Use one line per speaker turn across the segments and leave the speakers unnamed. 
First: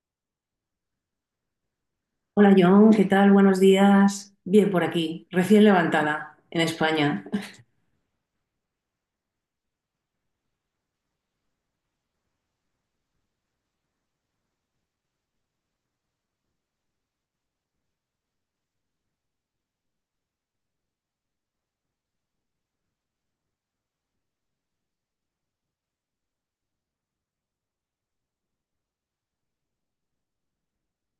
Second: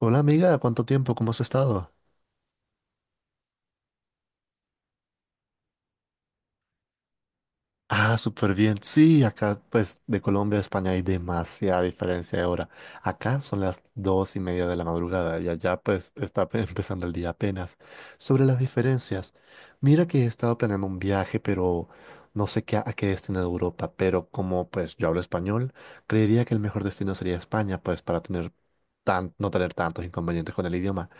Hola amiga, ¿cuánto tiempo? ¿Cómo has estado?
Hola John, ¿qué tal? Buenos días. Bien por aquí, recién levantada en España.
Ah, súper bien. Sí, acá pues de Colombia a España hay demasiada diferencia de hora. Acá son las dos y media de la madrugada y allá pues está pe- empezando el día apenas. Sobre las diferencias, mira que he estado planeando un viaje, pero no sé qué, a qué destino de Europa, pero como pues yo hablo español, creería que el mejor destino sería España, pues para tener tan, no tener tantos inconvenientes con el idioma.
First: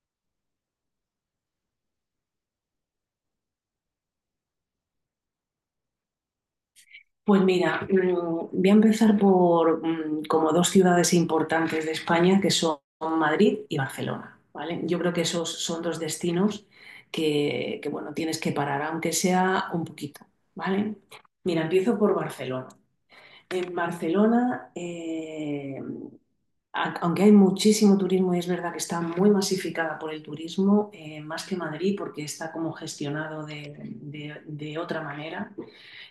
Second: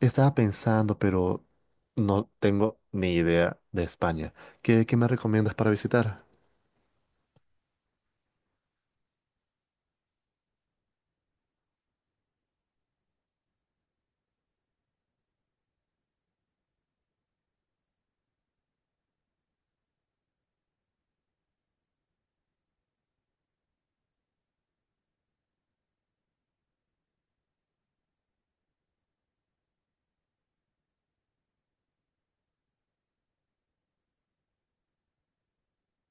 Estaba pensando, pero no tengo ni idea de España. ¿Qué me recomiendas para visitar?
Pues mira, voy a empezar por como dos ciudades importantes de España, que son Madrid y Barcelona, ¿vale? Yo creo que esos son dos destinos que, bueno, tienes que parar, aunque sea un poquito, ¿vale? Mira, empiezo por Barcelona. En Barcelona, aunque hay muchísimo turismo y es verdad que está muy masificada por el turismo, más que Madrid, porque está como gestionado de otra manera,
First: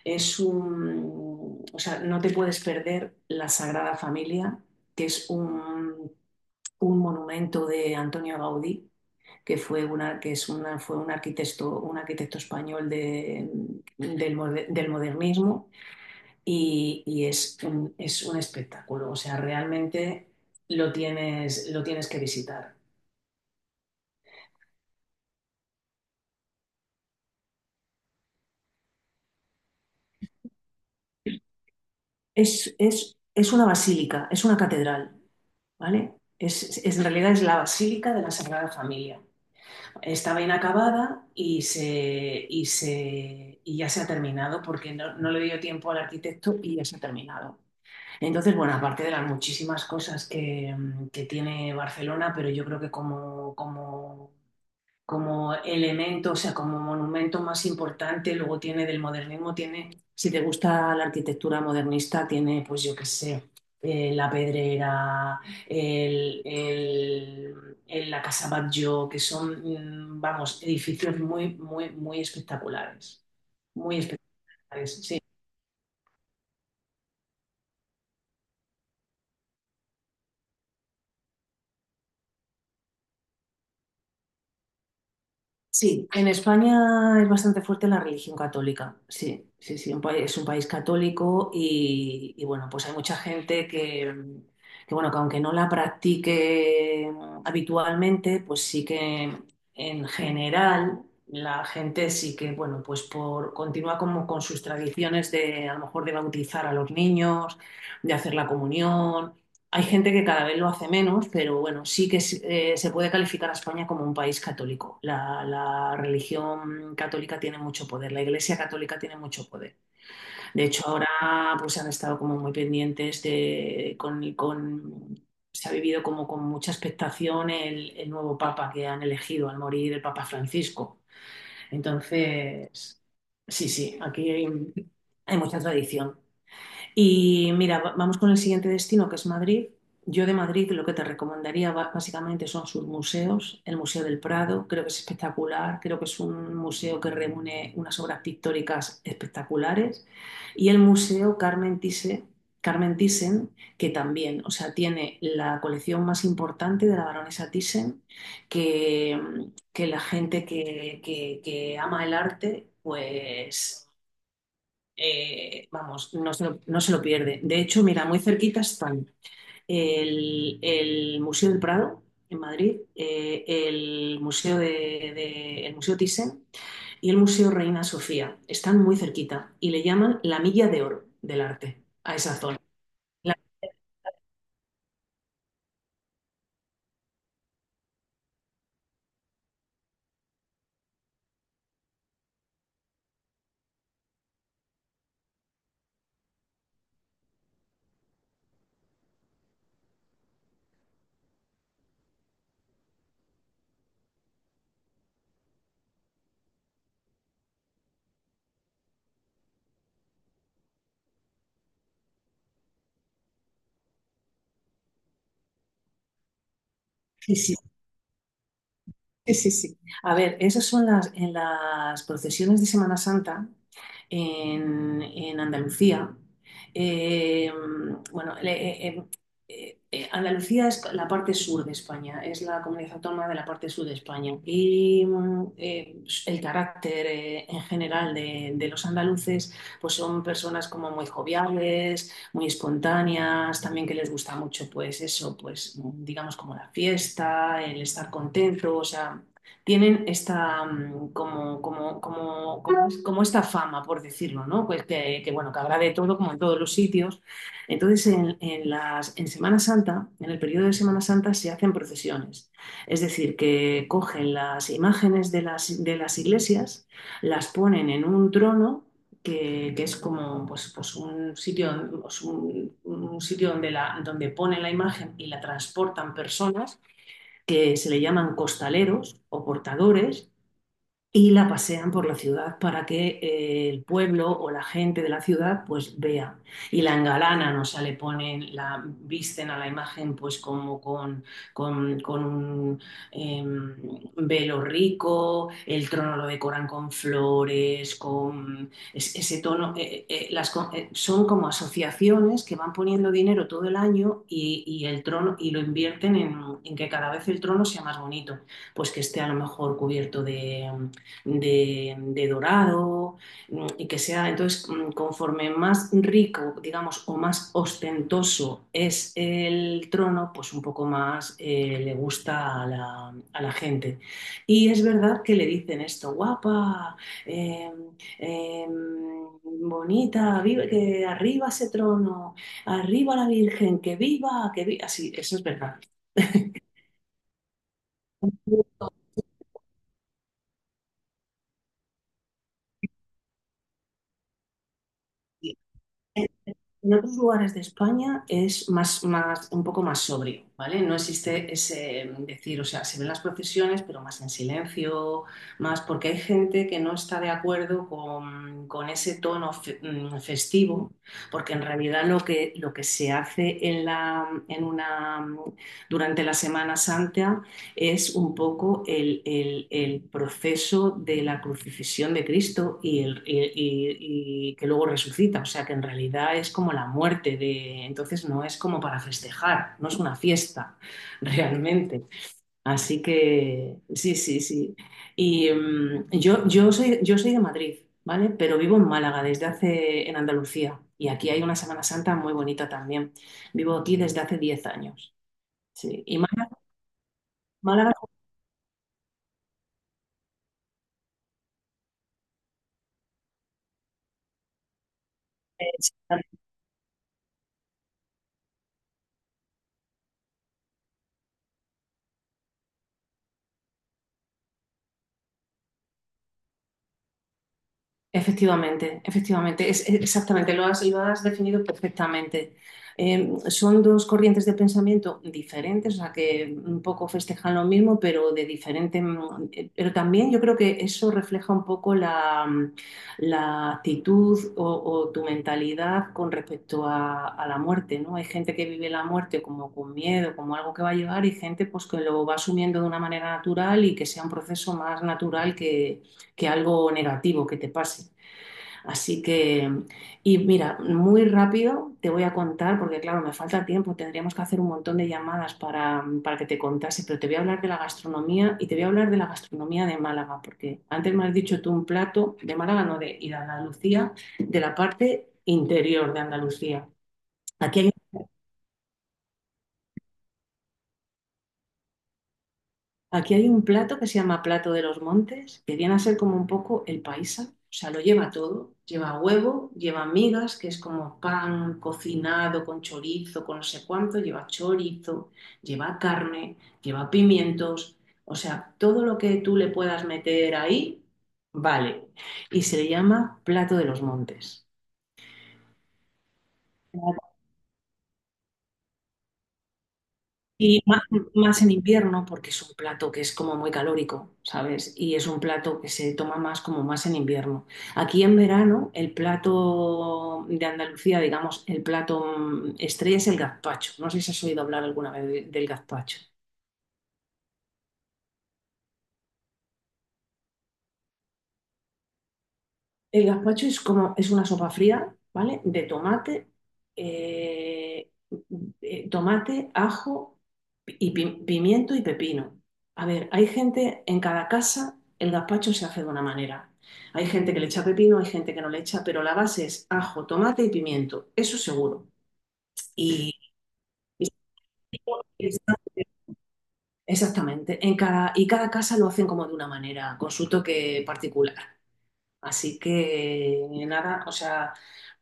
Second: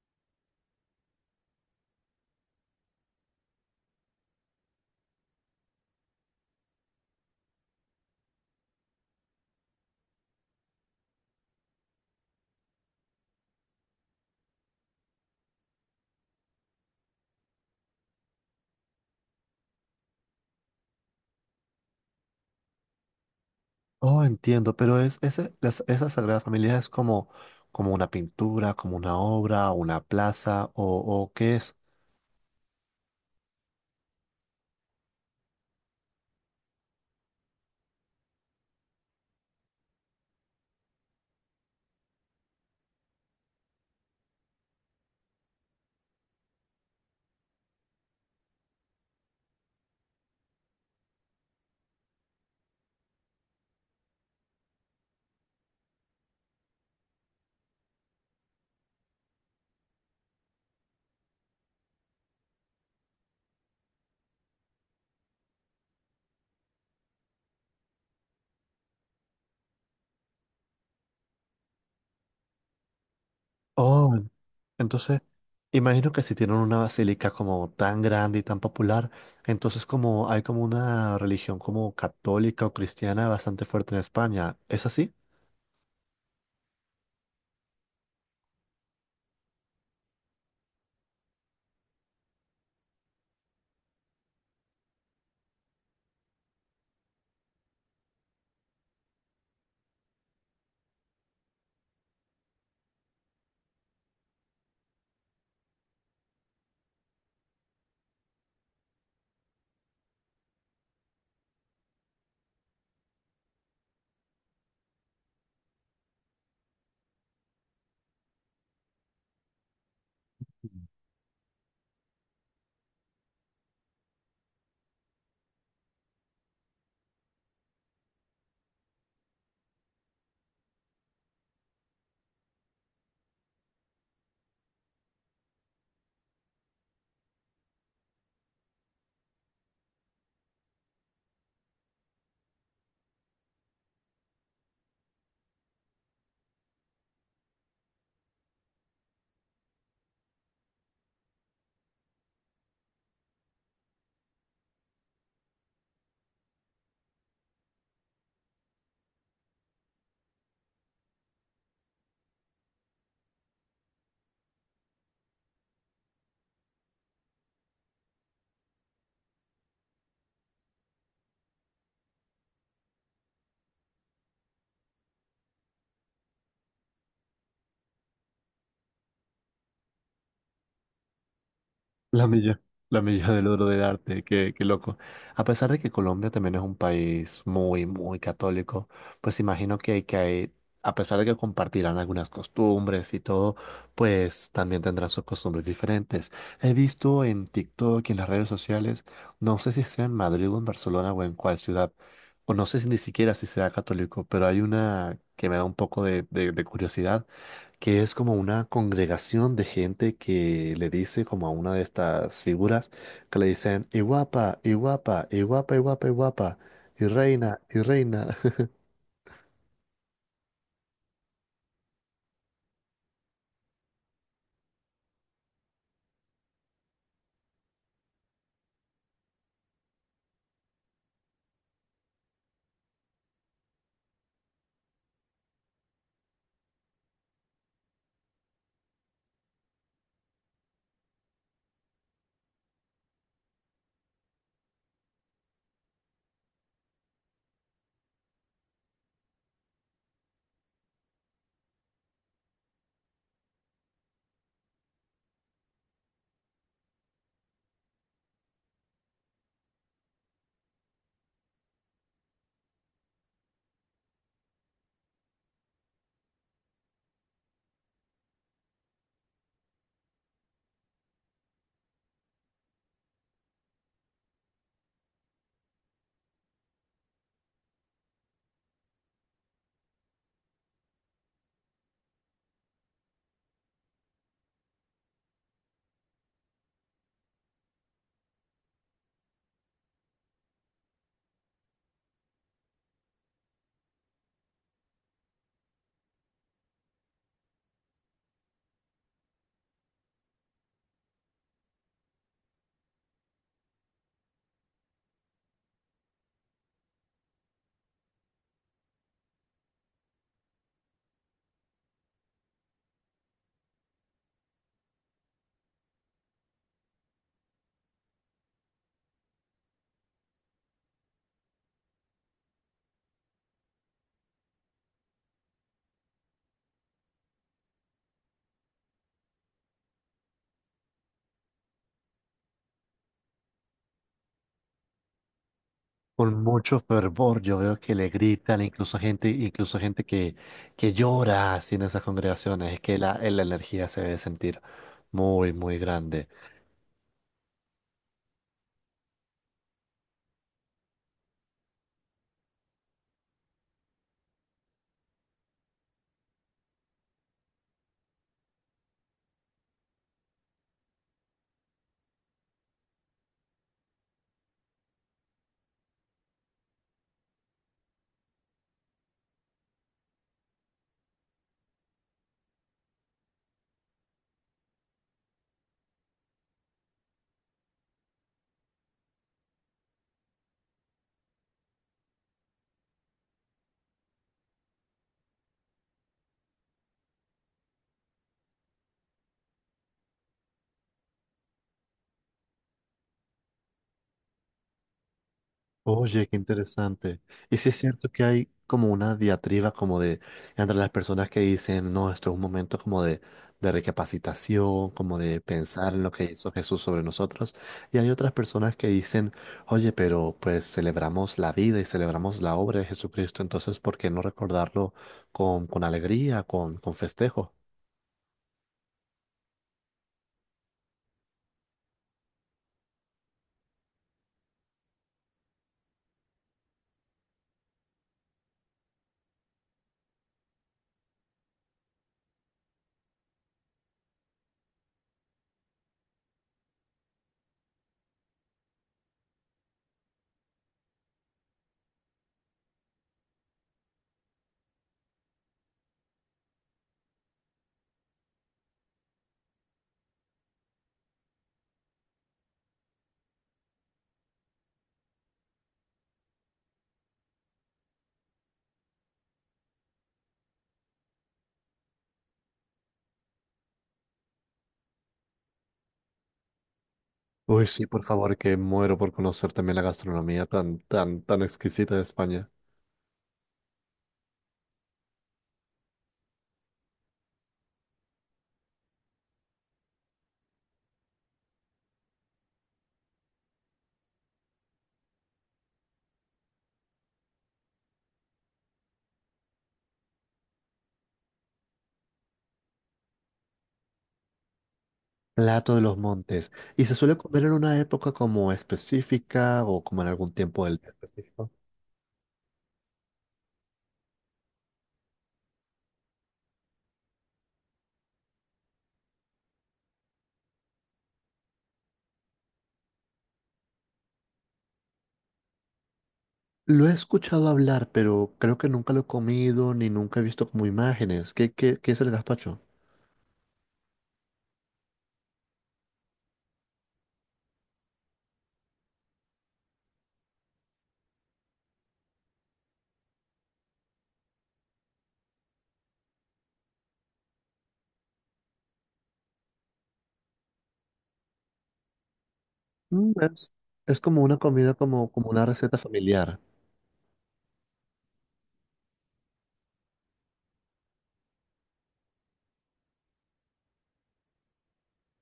o sea, no te puedes perder la Sagrada Familia, que es un monumento de Antonio Gaudí, que fue una, que es una, fue un arquitecto español del modernismo, y es un espectáculo, o sea, realmente lo tienes que visitar.
Oh, entiendo, pero es, ese, las- esa Sagrada Familia es como, como una pintura, como una obra, una plaza, o qué es.
Es una basílica, es una catedral, ¿vale? En realidad es la Basílica de la Sagrada Familia. Estaba inacabada y ya se ha terminado porque no le dio tiempo al arquitecto y ya se ha terminado. Entonces, bueno, aparte de las muchísimas cosas que tiene Barcelona, pero yo creo que como elemento, o sea, como monumento más importante, luego tiene del modernismo, tiene, si te gusta la arquitectura modernista, tiene, pues yo qué sé, la Pedrera, la Casa Batlló, que son, vamos, edificios muy, muy, muy
Oh,
espectaculares,
entonces,
sí.
imagino que si tienen una basílica como tan grande y tan popular, entonces como hay como una religión como católica o cristiana bastante fuerte en España, ¿es así?
Sí, en España es bastante fuerte la religión católica. Sí, sí, sí, es un país católico y, bueno, pues hay mucha gente que, bueno, que aunque no la practique habitualmente, pues sí que en general la gente sí que, bueno, continúa como con sus tradiciones de a lo mejor de bautizar a los niños, de hacer la comunión. Hay gente que cada vez lo hace menos, pero bueno, se puede calificar a España como un país católico. La religión católica tiene mucho poder, la Iglesia católica tiene mucho poder. De hecho, ahora pues han estado como muy pendientes. Se ha vivido como con mucha expectación el nuevo papa que han elegido al morir el Papa Francisco. Entonces, sí, sí, aquí hay mucha tradición. Y mira, vamos con el siguiente destino, que es Madrid. Yo de Madrid lo que te recomendaría básicamente son sus museos, el Museo del Prado, creo que es espectacular, creo que es un museo que reúne unas obras pictóricas espectaculares, y el Museo Carmen Thyssen, que también, o sea, tiene la colección más importante de la baronesa Thyssen, que, que la gente que ama el arte, pues vamos, no se lo pierde. De hecho, mira, muy cerquita están el Museo del Prado en Madrid, el Museo Thyssen y el Museo Reina Sofía. Están muy cerquita y le llaman la milla de oro del arte a
La
esa zona.
milla, la milla
La-
del oro del arte, qué, qué loco. A pesar de que Colombia también es un país muy, muy católico, pues imagino que hay, a pesar de que compartirán algunas costumbres y todo, pues también tendrán sus costumbres diferentes. He visto en TikTok y en las redes sociales, no sé si sea en Madrid o en Barcelona o en cuál ciudad, o no sé si ni siquiera si sea católico, pero hay una que me da un poco de, de curiosidad, que es como una congregación de gente que le dice como a una de estas figuras, que le dicen y guapa, y guapa, y guapa, y guapa, y guapa, y
sí, sí,
reina, y reina.
sí, sí, sí. A ver, esas son en las procesiones de Semana Santa en Andalucía. eh, bueno, eh, em, Andalucía es la parte sur de España, es la comunidad autónoma de la parte sur de España. Y el carácter en general de los andaluces, pues son personas como muy joviales, muy espontáneas, también que les gusta mucho, pues eso, pues digamos como la fiesta, el estar contento, o sea, tienen esta mm, como, como, como, como, como esta fama, por decirlo, ¿no? Pues que, bueno, que habrá de todo, como en todos los sitios. Entonces, en Semana Santa, en el periodo de Semana Santa, se hacen procesiones. Es decir, que cogen las imágenes de las iglesias, las ponen en un trono que es como pues un sitio, pues, un sitio donde ponen la imagen y la transportan personas que se le llaman costaleros o portadores y la pasean por la ciudad para que el pueblo o la gente de la ciudad pues vea y la engalanan, o sea, le ponen, la visten a la imagen pues como con un em, velo rico, el trono lo decoran con flores, con ese tono, son como asociaciones que van poniendo dinero todo el año y el trono y lo invierten en que cada vez el trono sea más bonito, pues que esté a lo mejor cubierto de dorado, y que sea, entonces, conforme más rico, digamos, o más ostentoso es el trono, pues un poco más le gusta a la gente. Y es verdad que le dicen esto, guapa, eh, eh, bonita, vive, que arriba ese trono, arriba la Virgen, que viva, así, eso es verdad.
Con mucho fervor yo veo que le gritan, incluso gente que llora así en esas congregaciones. Es que la energía se debe sentir muy, muy grande.
En otros lugares de España es un poco más sobrio, ¿vale? No existe ese decir, o sea, se ven las procesiones, pero más en silencio, más porque hay gente que no está de acuerdo con ese tono festivo, porque en realidad lo que se hace en la, en una, mm, durante la Semana Santa es un poco el proceso de la crucifixión de Cristo y que luego resucita. O sea que en realidad es como la muerte de. Entonces no es como para festejar, no es una fiesta realmente. Así que sí, sí, sí. Y yo soy de Madrid, ¿vale? Pero vivo en Málaga desde hace, en Andalucía. Y aquí hay una Semana Santa muy bonita también. Vivo aquí desde hace 10 años. Sí. Y
Oye, qué
Málaga.
interesante. Y sí es
Málaga.
cierto que hay como una diatriba como de, entre las personas que dicen, no, esto es un momento como de recapacitación, como de pensar en lo que hizo Jesús sobre nosotros. Y hay otras personas que dicen, oye, pero pues celebramos la vida y celebramos la obra de Jesucristo, entonces ¿por qué no recordarlo con alegría, con festejo?
Efectivamente, efectivamente, exactamente, lo has definido perfectamente. Son dos corrientes de pensamiento diferentes, o sea, que un poco festejan lo mismo, pero de diferente. Pero también yo creo que eso refleja un poco la actitud o tu mentalidad con respecto a la muerte, ¿no? Hay gente que vive la muerte como con miedo, como algo que va a llegar, y gente pues que lo va asumiendo de una manera natural y que sea un proceso más natural que algo negativo que te pase. Así que, y mira, muy rápido te voy a contar, porque claro, me falta tiempo, tendríamos que hacer un montón de llamadas para que te contase, pero te voy a hablar de la gastronomía y te voy a hablar de la gastronomía de Málaga, porque antes me has dicho tú un plato de Málaga, no de, y de Andalucía, de la parte interior de Andalucía.
Uy,
Aquí
sí,
hay
por favor, que muero por conocer también la gastronomía tan, tan, tan exquisita de España.
Aquí hay un plato que se llama plato de los montes, que viene a ser como un poco el paisa, o sea, lo lleva todo, lleva huevo, lleva migas, que es como pan cocinado con chorizo, con no sé cuánto, lleva chorizo, lleva carne, lleva pimientos, o sea, todo lo que tú le puedas meter ahí, vale, y se le llama plato de los montes.
Plato de los montes. ¿Y se suele comer en una época como específica o como en algún tiempo del
Y
día
más,
específico?
más en invierno, porque es un plato que es como muy calórico, ¿sabes? Y es un plato que se toma más como más en invierno. Aquí en verano, el plato de Andalucía, digamos, el plato estrella es el gazpacho. No sé si has oído hablar alguna vez del gazpacho.
Lo he escuchado hablar, pero creo que nunca lo he comido ni nunca he visto como imágenes. ¿Qué, qué es el gazpacho?
El gazpacho es como, es una sopa fría, ¿vale? De tomate, eh, tomate, ajo y pimiento y pepino. A ver, hay gente en cada casa, el gazpacho se hace de una manera. Hay gente que le echa pepino, hay gente que no le echa, pero la base es ajo, tomate y pimiento, eso seguro.
Mm,
Y,
es como
y-
una comida, como, como una receta familiar.
Exactamente, en cada, y cada casa lo hacen como de una manera, con su toque particular. Así que nada, o sea,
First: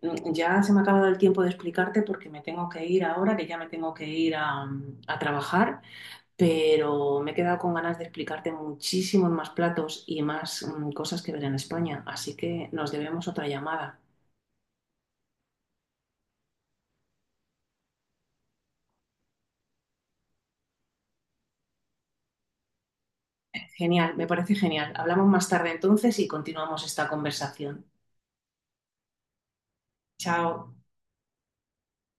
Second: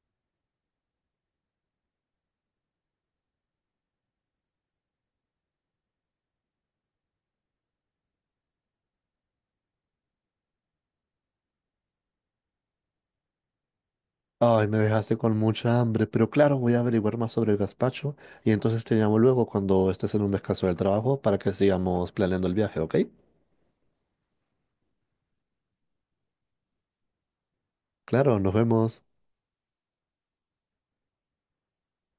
ya se me ha acabado el tiempo de explicarte porque me tengo que ir ahora, que ya me tengo que ir a trabajar, pero me he quedado con ganas de explicarte muchísimos más platos y más cosas que ver en España, así que nos debemos otra llamada.
Ay, me dejaste con mucha hambre, pero claro, voy a averiguar más sobre el gazpacho y entonces te llamo luego cuando estés en un descanso del trabajo para que sigamos planeando el viaje, ¿ok?
Genial, me parece genial. Hablamos más tarde entonces y continuamos esta conversación.
Claro, nos vemos.
Chao.